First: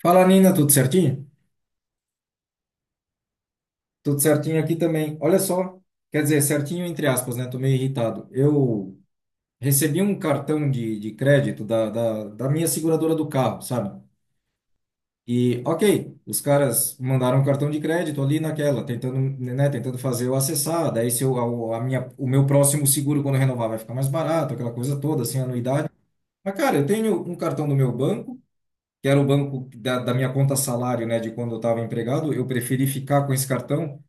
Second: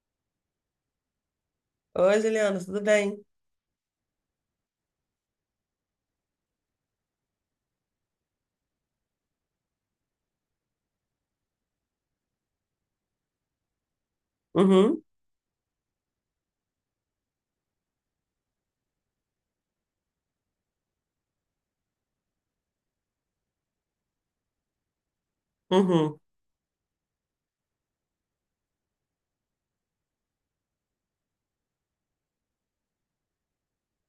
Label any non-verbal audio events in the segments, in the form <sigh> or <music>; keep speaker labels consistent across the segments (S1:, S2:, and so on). S1: Fala, Nina, tudo certinho?
S2: Oi, Juliana, tudo bem?
S1: Tudo certinho aqui também. Olha só, quer dizer, certinho entre aspas, né? Tô meio irritado. Eu recebi um cartão de crédito da minha seguradora do carro, sabe?
S2: Uhum,
S1: E, ok, os caras mandaram um cartão de crédito ali naquela, tentando, né, tentando fazer eu acessar. Daí, se eu, a minha, o meu próximo seguro, quando renovar, vai ficar mais barato, aquela coisa toda, sem anuidade.
S2: uhum,
S1: Mas, cara, eu tenho um cartão do meu banco, que era o banco da minha conta salário, né, de quando eu estava empregado. Eu preferi ficar com esse cartão,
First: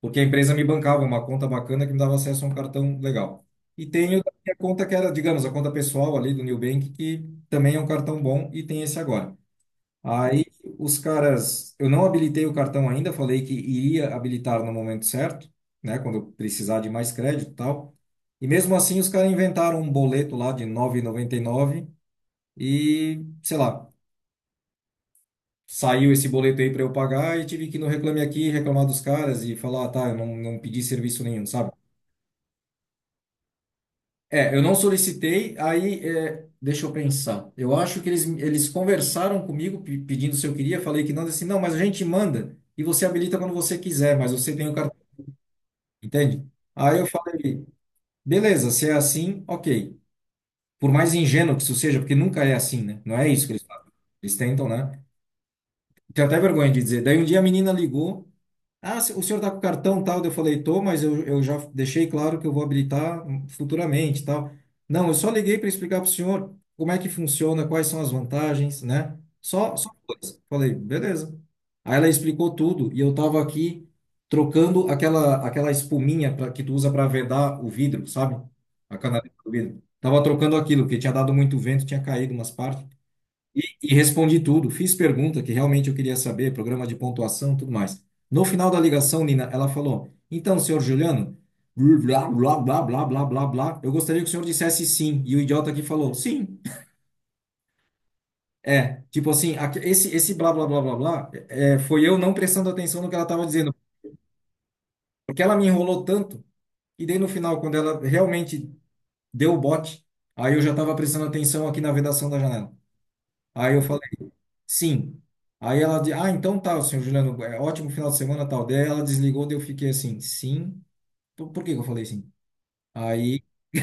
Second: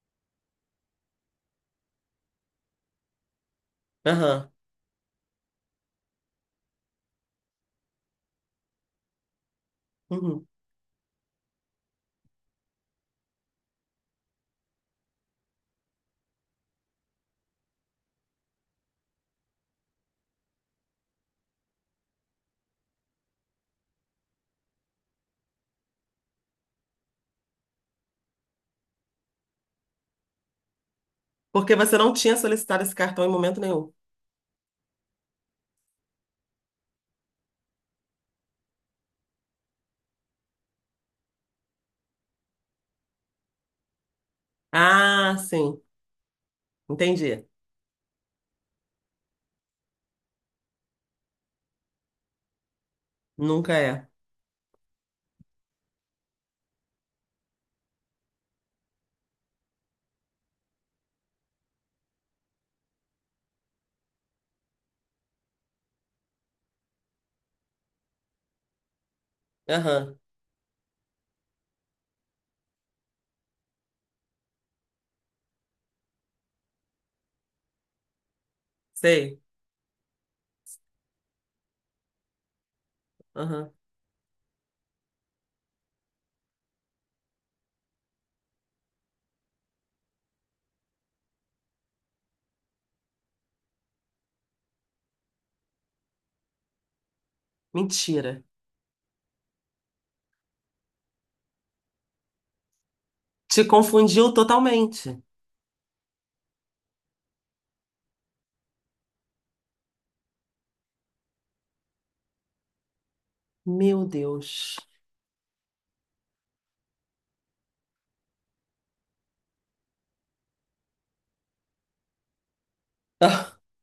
S1: porque a empresa me bancava uma conta bacana que me dava acesso a um cartão legal. E tenho a
S2: aham,
S1: minha conta que era, digamos, a conta pessoal ali do Nubank, que também é um cartão bom e tem esse agora. Aí
S2: uhum.
S1: os caras, eu não habilitei o cartão ainda, falei que iria habilitar no momento certo, né, quando eu precisar de mais crédito e tal. E mesmo assim os caras inventaram um boleto lá de nove e, noventa e nove e, sei lá, saiu esse boleto aí para eu pagar e tive que ir no Reclame Aqui reclamar dos caras e falar, ah, tá, eu não pedi serviço nenhum, sabe?
S2: Porque você não tinha solicitado esse cartão em momento nenhum.
S1: É, eu não solicitei, aí, é, deixa eu pensar. Eu acho que eles conversaram comigo pedindo se eu queria, falei que não, disse assim, não, mas a gente manda e você habilita quando você quiser, mas você tem o cartão,
S2: Ah, sim,
S1: entende? Aí eu
S2: entendi.
S1: falei, beleza, se é assim, ok. Por mais ingênuo que isso seja, porque nunca é assim, né? Não é isso que eles
S2: Nunca
S1: fazem.
S2: é.
S1: Eles tentam, né? Tenho até vergonha de dizer. Daí um dia a menina ligou. Ah, o senhor está com cartão tal? Daí eu falei, tô, mas eu já deixei claro que eu vou habilitar futuramente tal. Não, eu só liguei para explicar para o senhor como é que funciona, quais são as vantagens, né? Só
S2: Aham,
S1: coisa. Falei, beleza. Aí ela explicou tudo e eu estava aqui trocando aquela espuminha que tu usa para vedar o vidro, sabe? A canaleta
S2: sei.
S1: do vidro. Tava trocando aquilo, porque tinha dado muito vento, tinha caído umas partes. E,
S2: Aham,
S1: e respondi tudo, fiz pergunta que realmente eu queria saber, programa de pontuação, tudo mais. No final da ligação, Nina, ela falou: Então, senhor Juliano, blá, blá, blá, blá, blá, blá, blá, eu gostaria que o senhor dissesse sim. E o idiota aqui falou: Sim.
S2: mentira.
S1: É, tipo assim, esse blá, blá, blá, blá, blá, foi eu não prestando atenção no que ela estava
S2: Te
S1: dizendo,
S2: confundiu totalmente.
S1: porque ela me enrolou tanto, e daí no final, quando ela realmente deu o bote, aí eu já estava prestando atenção aqui na vedação da janela. Aí eu falei,
S2: Meu Deus.
S1: sim. Aí ela disse, ah, então tá, senhor Juliano, é ótimo final de semana, tal. Daí ela desligou, daí eu fiquei assim, sim. Por que que eu falei sim? Aí
S2: <laughs>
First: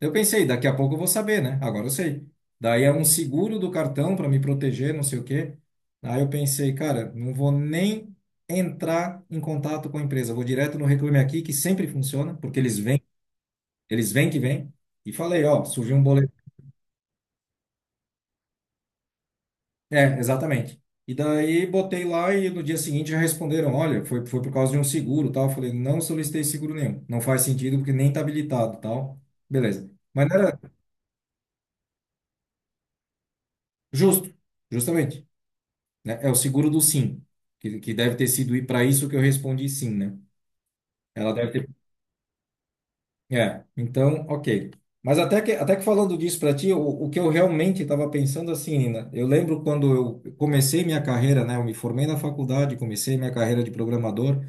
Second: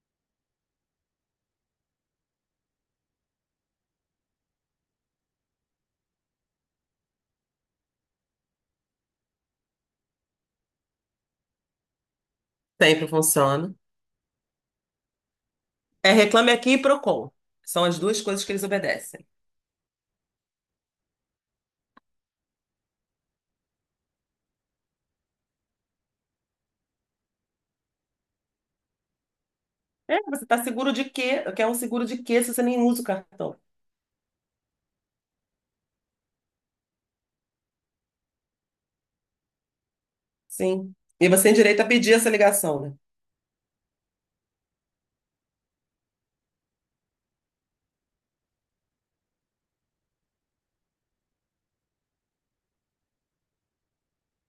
S1: eu pensei, daqui a pouco eu vou saber, né? Agora eu sei. Daí é um seguro do cartão para me proteger, não sei o quê. Aí eu pensei, cara, não vou nem entrar em contato com a empresa, vou direto no Reclame Aqui, que sempre funciona, porque
S2: Ah, sempre funciona.
S1: eles vêm que vêm. E falei, ó, surgiu um
S2: É
S1: boleto.
S2: Reclame Aqui e Procon. São as duas coisas que eles obedecem.
S1: É, exatamente. E daí botei lá e no dia seguinte já responderam, olha, foi por causa de um seguro, tal. Eu falei, não solicitei seguro nenhum. Não faz sentido porque nem tá habilitado, tal. Beleza.
S2: É,
S1: Mas não
S2: você
S1: era
S2: está seguro de quê? Quer um seguro de quê se você nem usa o cartão?
S1: justo, justamente, né? É o seguro do sim, que deve ter sido para isso que eu respondi sim, né?
S2: Sim. E
S1: Ela
S2: você
S1: deve
S2: tem
S1: ter...
S2: direito a pedir essa ligação, né?
S1: É, então, ok. Mas até que falando disso para ti, o que eu realmente estava pensando assim, Nina, eu lembro quando eu comecei minha carreira, né? Eu me formei na faculdade, comecei minha carreira de programador.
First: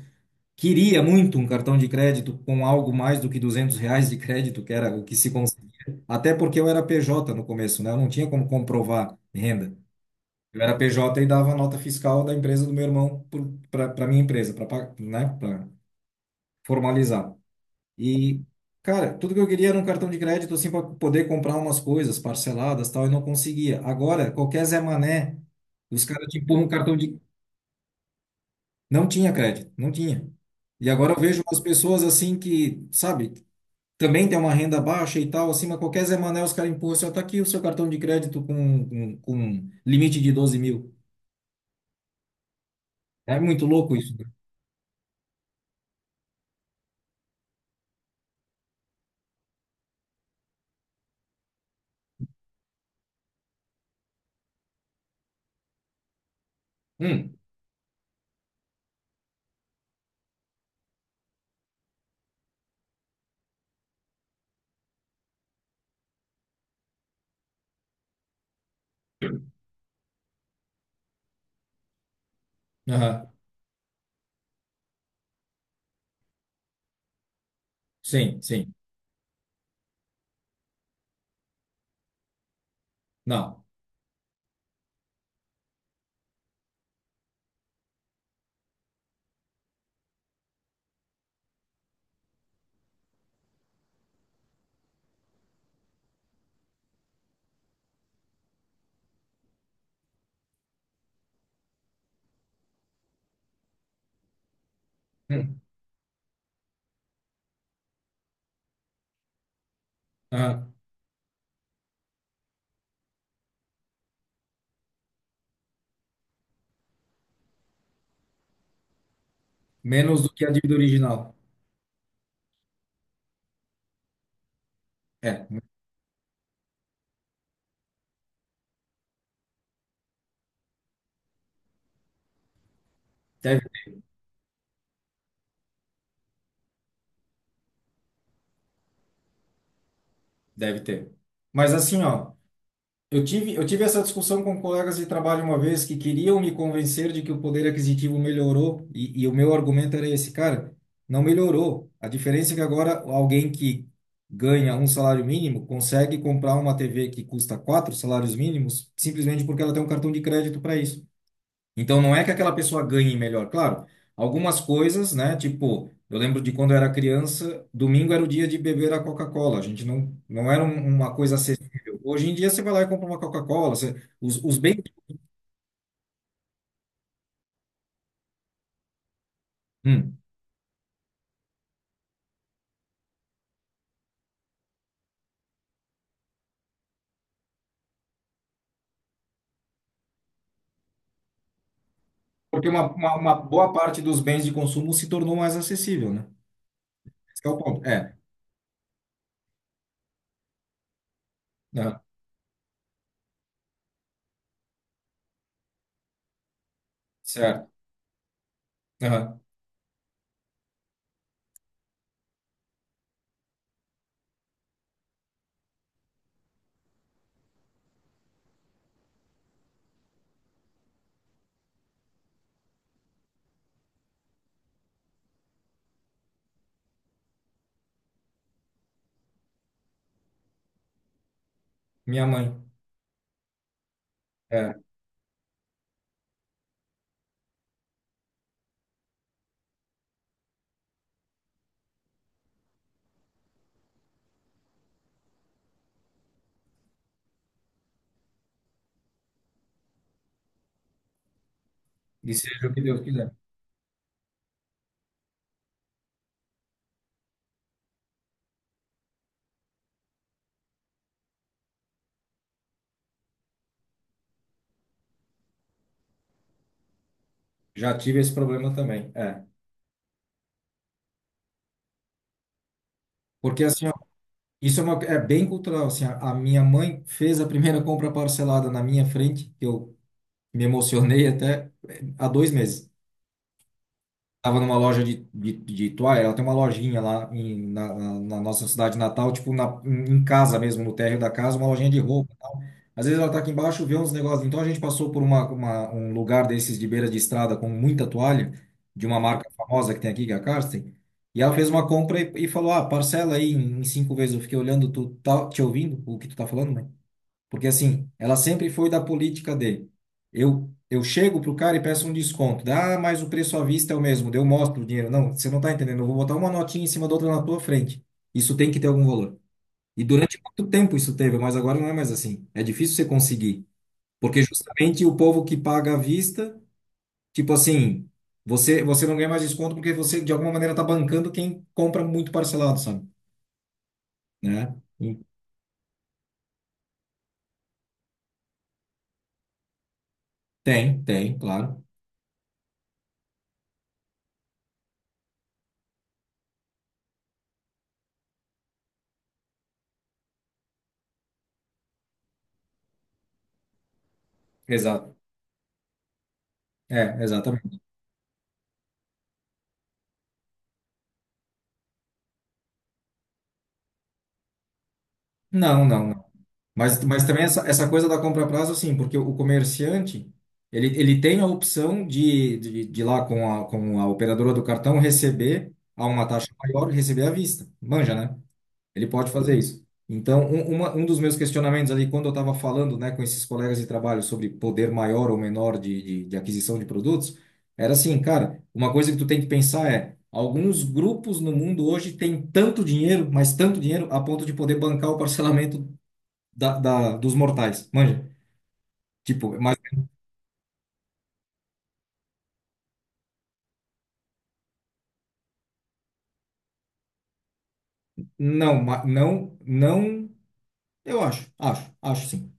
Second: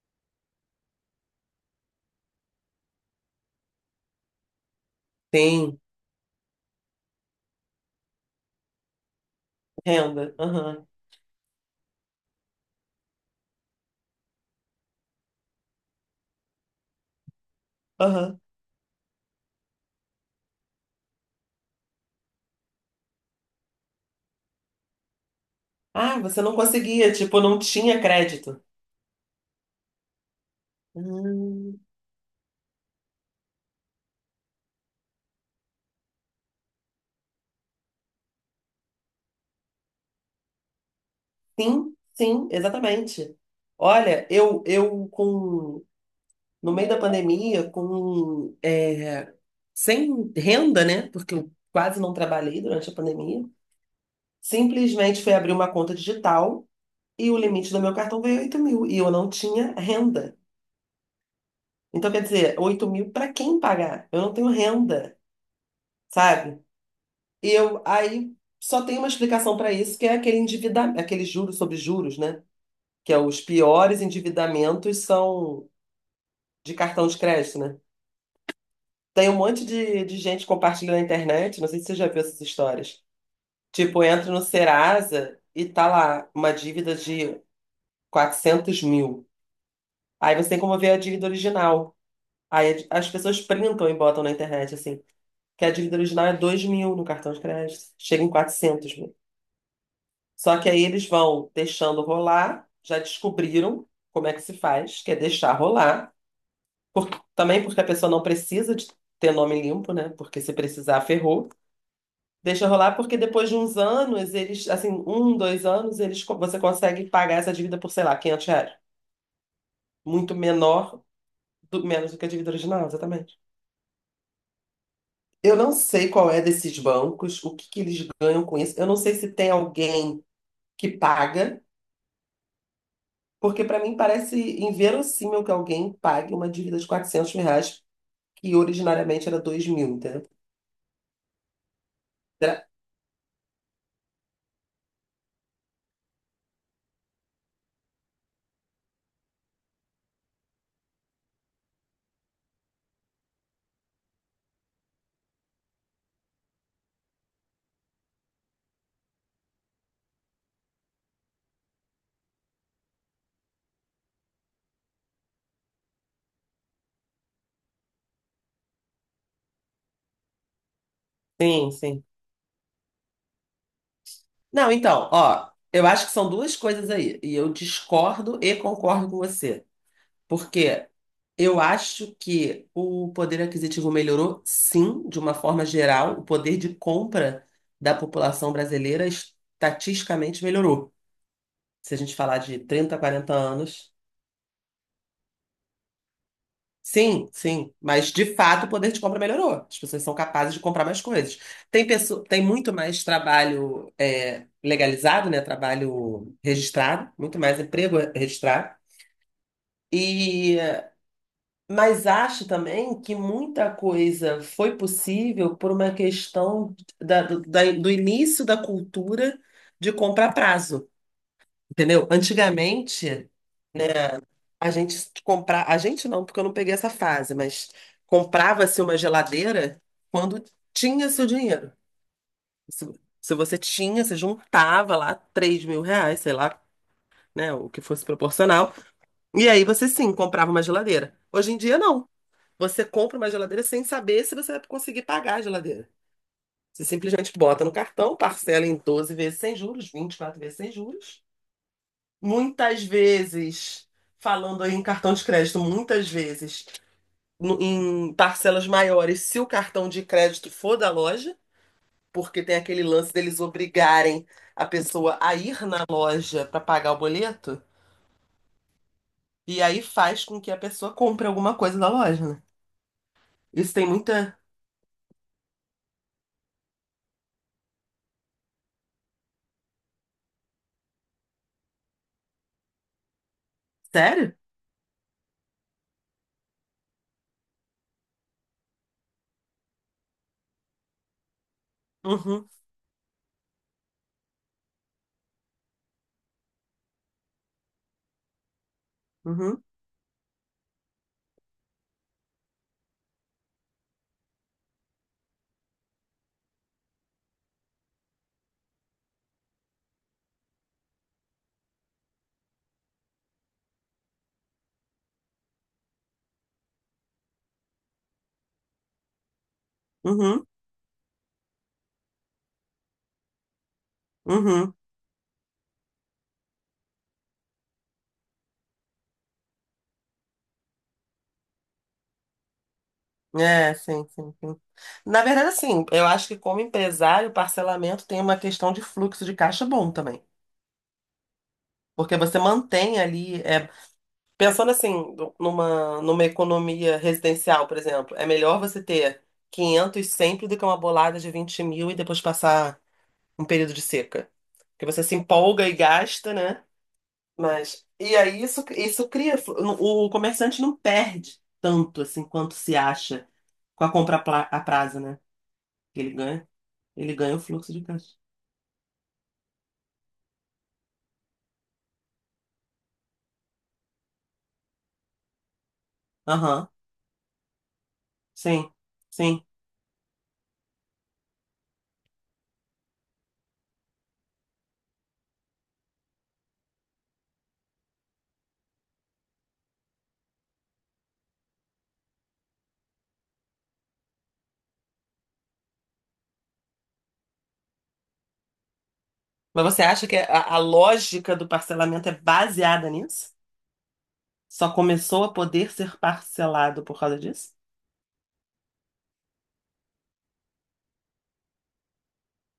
S1: Queria muito um cartão de crédito com algo mais do que 200 reais de crédito, que era o que se conseguia.
S2: Tem.
S1: Até porque eu era PJ no começo, né? Eu não tinha como comprovar renda.
S2: Renda.
S1: Eu era
S2: Aham.
S1: PJ e dava a nota fiscal da empresa do meu irmão para minha empresa, para, né? Para formalizar.
S2: Aham.
S1: E, cara, tudo que eu queria era um cartão de crédito, assim, para poder comprar umas coisas parceladas, tal, e não conseguia. Agora, qualquer Zé Mané, os
S2: Ah,
S1: caras te
S2: você não
S1: empurram um cartão
S2: conseguia,
S1: de...
S2: tipo, não tinha crédito.
S1: Não tinha crédito, não tinha. E agora eu vejo umas
S2: Hum,
S1: pessoas assim que, sabe, também tem uma renda baixa e tal, assim mas qualquer Zé Mané, os caras empurram, assim, ó, tá aqui o seu cartão de crédito com um limite de 12 mil.
S2: sim, sim, exatamente.
S1: É muito louco isso,
S2: Olha,
S1: cara.
S2: eu com, no meio da pandemia, com, sem renda, né? Porque eu quase não trabalhei durante a pandemia, simplesmente fui abrir uma conta digital e
S1: Hum,
S2: o limite do meu cartão veio 8 mil e eu não tinha renda. Então, quer dizer, 8 mil para quem pagar? Eu não tenho renda, sabe? E eu, aí só tem uma explicação para isso, que é aquele endivida, aquele juros sobre juros, né? Que é
S1: aham,
S2: os piores endividamentos são de cartão de crédito, né?
S1: sim, sim.
S2: Tem um monte de gente compartilhando na internet, não sei se você já viu essas histórias.
S1: Não.
S2: Tipo, entra no Serasa e tá lá uma dívida de 400 mil. Aí você tem como ver a dívida original. Aí as pessoas printam e botam na internet, assim, que a dívida original é 2 mil no cartão de crédito. Chega em quatrocentos. Só que aí eles vão deixando rolar, já descobriram como é que se faz, que é deixar
S1: Hum,
S2: rolar. Por- Também porque a pessoa não precisa de ter nome limpo, né? Porque se
S1: aham.
S2: precisar, ferrou. Deixa rolar porque depois de uns anos, eles, assim, um, dois anos, eles, você consegue pagar essa dívida por, sei lá, 500 reais.
S1: Menos do
S2: Muito
S1: que a dívida
S2: menor,
S1: original.
S2: menos do que a dívida original, exatamente.
S1: É,
S2: Eu não sei qual é desses bancos, o que que eles ganham com isso. Eu não sei se tem alguém que paga.
S1: deve,
S2: Porque para mim parece inverossímil que alguém pague uma dívida de 400 mil reais, que originariamente era 2 mil, entendeu?
S1: deve ter. Mas assim, ó,
S2: Será-
S1: eu tive essa discussão com colegas de trabalho uma vez que queriam me convencer de que o poder aquisitivo melhorou, e o meu argumento era esse, cara, não melhorou. A diferença é que agora alguém que ganha um salário mínimo consegue comprar uma TV que custa quatro salários mínimos simplesmente porque ela tem um cartão de crédito para isso. Então não é que aquela pessoa ganhe melhor, claro. Algumas coisas, né? Tipo, eu lembro de quando eu era criança, domingo era o dia de beber a Coca-Cola. A gente não era uma coisa
S2: Sim,
S1: acessível.
S2: sim.
S1: Hoje em dia você vai lá e compra uma Coca-Cola, você- os
S2: Não,
S1: bens...
S2: então, ó, eu acho que são duas coisas aí, e eu discordo e concordo com você.
S1: Hum.
S2: Porque eu acho que o poder aquisitivo melhorou, sim, de uma forma geral, o poder de compra da população brasileira estatisticamente melhorou. Se a gente falar de
S1: Porque uma,
S2: 30,
S1: uma,
S2: 40
S1: uma boa
S2: anos.
S1: parte dos bens de consumo se tornou mais acessível, né?
S2: Sim,
S1: Esse que é o
S2: sim,
S1: ponto.
S2: mas
S1: É,
S2: de fato o poder de compra melhorou. As pessoas são capazes de comprar mais coisas. Tem
S1: aham,
S2: pessoa, tem muito mais trabalho legalizado, né? Trabalho registrado, muito mais
S1: certo,
S2: emprego registrado.
S1: aham.
S2: E mas acho também que muita coisa foi possível por uma questão do início da cultura de compra a prazo, entendeu? Antigamente a gente comprar, a gente não, porque eu não peguei essa fase, mas comprava-se uma geladeira quando tinha seu dinheiro.
S1: Minha mãe,
S2: Se, se você tinha, você
S1: é,
S2: juntava lá 3 mil reais, sei lá, né, o que fosse proporcional. E aí você sim comprava uma geladeira. Hoje em dia não. Você compra uma geladeira sem saber se você vai conseguir pagar a geladeira. Você simplesmente bota no cartão, parcela em 12 vezes sem juros, 24 vezes sem juros.
S1: e seja o que
S2: Muitas
S1: Deus quiser.
S2: vezes, falando aí em cartão de crédito, muitas vezes em parcelas maiores se o cartão de crédito for da loja, porque tem aquele lance deles obrigarem a pessoa a ir na loja para pagar o boleto,
S1: Já tive esse problema também. É.
S2: e aí faz com que a pessoa compre alguma coisa da loja, né?
S1: Porque
S2: Isso
S1: assim,
S2: tem muita.
S1: isso é bem cultural, assim, a minha mãe fez a primeira compra parcelada na minha frente. Eu me emocionei até há 2 meses.
S2: Sério?
S1: Tava numa loja de toalha, ela tem uma lojinha lá na nossa cidade natal, tipo na, em em casa mesmo, no térreo da casa, uma lojinha de roupa e
S2: Uhum,
S1: tal. Às vezes ela tá aqui embaixo, vê uns negócios. Então a gente passou por um lugar desses de beira de estrada com muita toalha, de uma marca
S2: uhum,
S1: famosa que tem aqui, que é a Karsten, e ela fez uma compra e falou: Ah, parcela aí em cinco vezes. Eu fiquei olhando, tu tá te ouvindo o que tu tá falando, mãe? Porque assim, ela sempre foi da política de eu chego pro cara e peço um desconto. Dá, ah, mas o preço à vista é o mesmo. Daí eu mostro o dinheiro. Não, você não tá entendendo. Eu vou botar uma notinha em cima da outra na tua frente. Isso tem que ter algum valor. E durante
S2: uhum,
S1: muito tempo isso teve, mas agora não é mais assim. É difícil você conseguir, porque
S2: uhum.
S1: justamente o povo que paga à vista, tipo assim, você não ganha mais desconto porque você de alguma maneira tá bancando quem compra muito parcelado, sabe?
S2: É, sim, sim, sim.
S1: Né? E
S2: Na verdade, assim, eu acho que como empresário, o parcelamento tem uma questão de fluxo de caixa bom também.
S1: tem, tem, claro.
S2: Porque você mantém ali. Pensando assim, numa economia residencial, por exemplo, é melhor você ter 500 sempre do que uma bolada de 20 mil e depois passar um período de seca. Porque você se
S1: Exato.
S2: empolga e gasta, né?
S1: É, exatamente.
S2: Mas, e aí isso cria. O comerciante não perde tanto assim quanto se acha com a compra a prazo, né?
S1: Não,
S2: Que
S1: não,
S2: Ele
S1: não.
S2: ganha,
S1: Mas,
S2: ele
S1: mas
S2: ganha o
S1: também essa,
S2: fluxo de
S1: essa coisa
S2: caixa.
S1: da compra a prazo, sim, porque o comerciante, ele tem a opção de ir lá com a operadora do cartão, receber a uma taxa
S2: Aham,
S1: maior e receber à vista. Manja, né?
S2: sim,
S1: Ele pode
S2: sim.
S1: fazer isso. Então, um dos meus questionamentos ali, quando eu estava falando, né, com esses colegas de trabalho sobre poder maior ou menor de aquisição de produtos, era assim, cara, uma coisa que tu tem que pensar é, alguns grupos no mundo hoje têm tanto dinheiro, mas tanto dinheiro, a ponto de poder bancar o parcelamento dos mortais, manja. Tipo,
S2: Mas
S1: mas
S2: você acha que a lógica do parcelamento é baseada nisso? Só começou a poder ser parcelado por causa disso?
S1: não, não, eu acho sim.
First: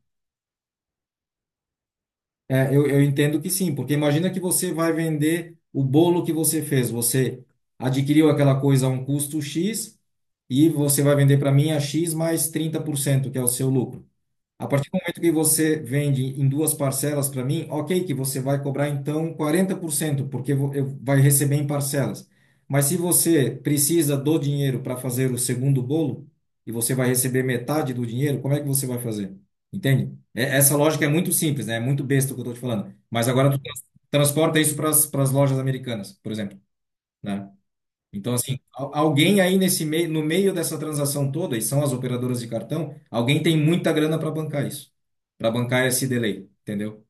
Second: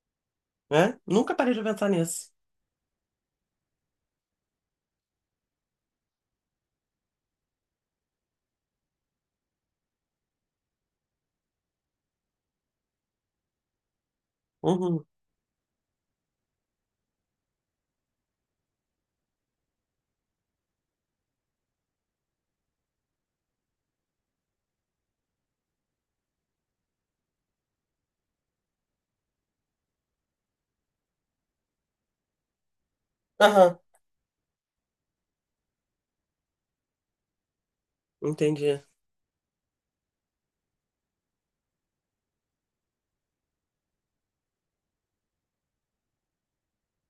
S2: Né? Nunca parei de pensar nisso.
S1: É, eu entendo que sim, porque imagina que você vai vender o bolo que você fez, você adquiriu aquela coisa a um custo X e você vai vender para mim a X mais 30%, que é o seu lucro. A partir do
S2: Uhum.
S1: momento que você vende em duas parcelas para mim, ok, que você vai cobrar então 40%, porque eu vai receber em parcelas. Mas se você precisa do dinheiro para fazer o segundo bolo e você vai receber metade do dinheiro, como é que você vai fazer? Entende? Essa lógica é muito simples, né? É muito besta o que eu estou te falando. Mas agora tu
S2: Aham,
S1: transporta isso para as lojas americanas, por exemplo, né? Então, assim,
S2: entendi.
S1: alguém aí nesse meio, no meio dessa transação toda, e são as operadoras de cartão, alguém tem muita grana para bancar isso, para bancar esse delay, entendeu?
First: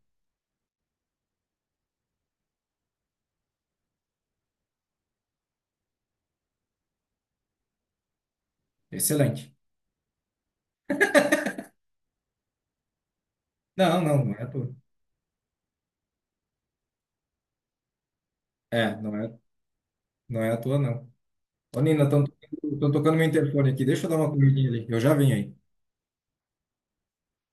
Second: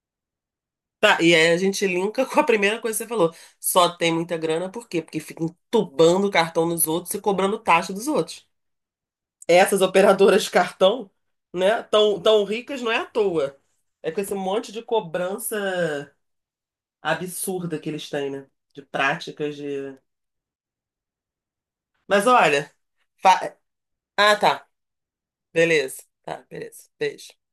S2: Tá, e aí a gente linka com a primeira coisa que você falou. Só tem muita grana, por quê? Porque fica entubando o cartão nos outros e cobrando taxa dos outros.
S1: Excelente.
S2: Essas operadoras de cartão, né, tão, tão ricas não é à toa.
S1: Não,
S2: É com
S1: não, não
S2: esse
S1: é à
S2: monte
S1: toa.
S2: de cobrança absurda que eles têm, né? De
S1: É, não é,
S2: práticas de.
S1: não é à toa, não. Ô, Nina, estão
S2: Mas olha.
S1: tocando meu
S2: fa-
S1: interfone aqui. Deixa eu dar uma
S2: Ah, tá.
S1: corridinha ali. Eu já venho aí.
S2: Beleza. Tá, beleza. Beijo.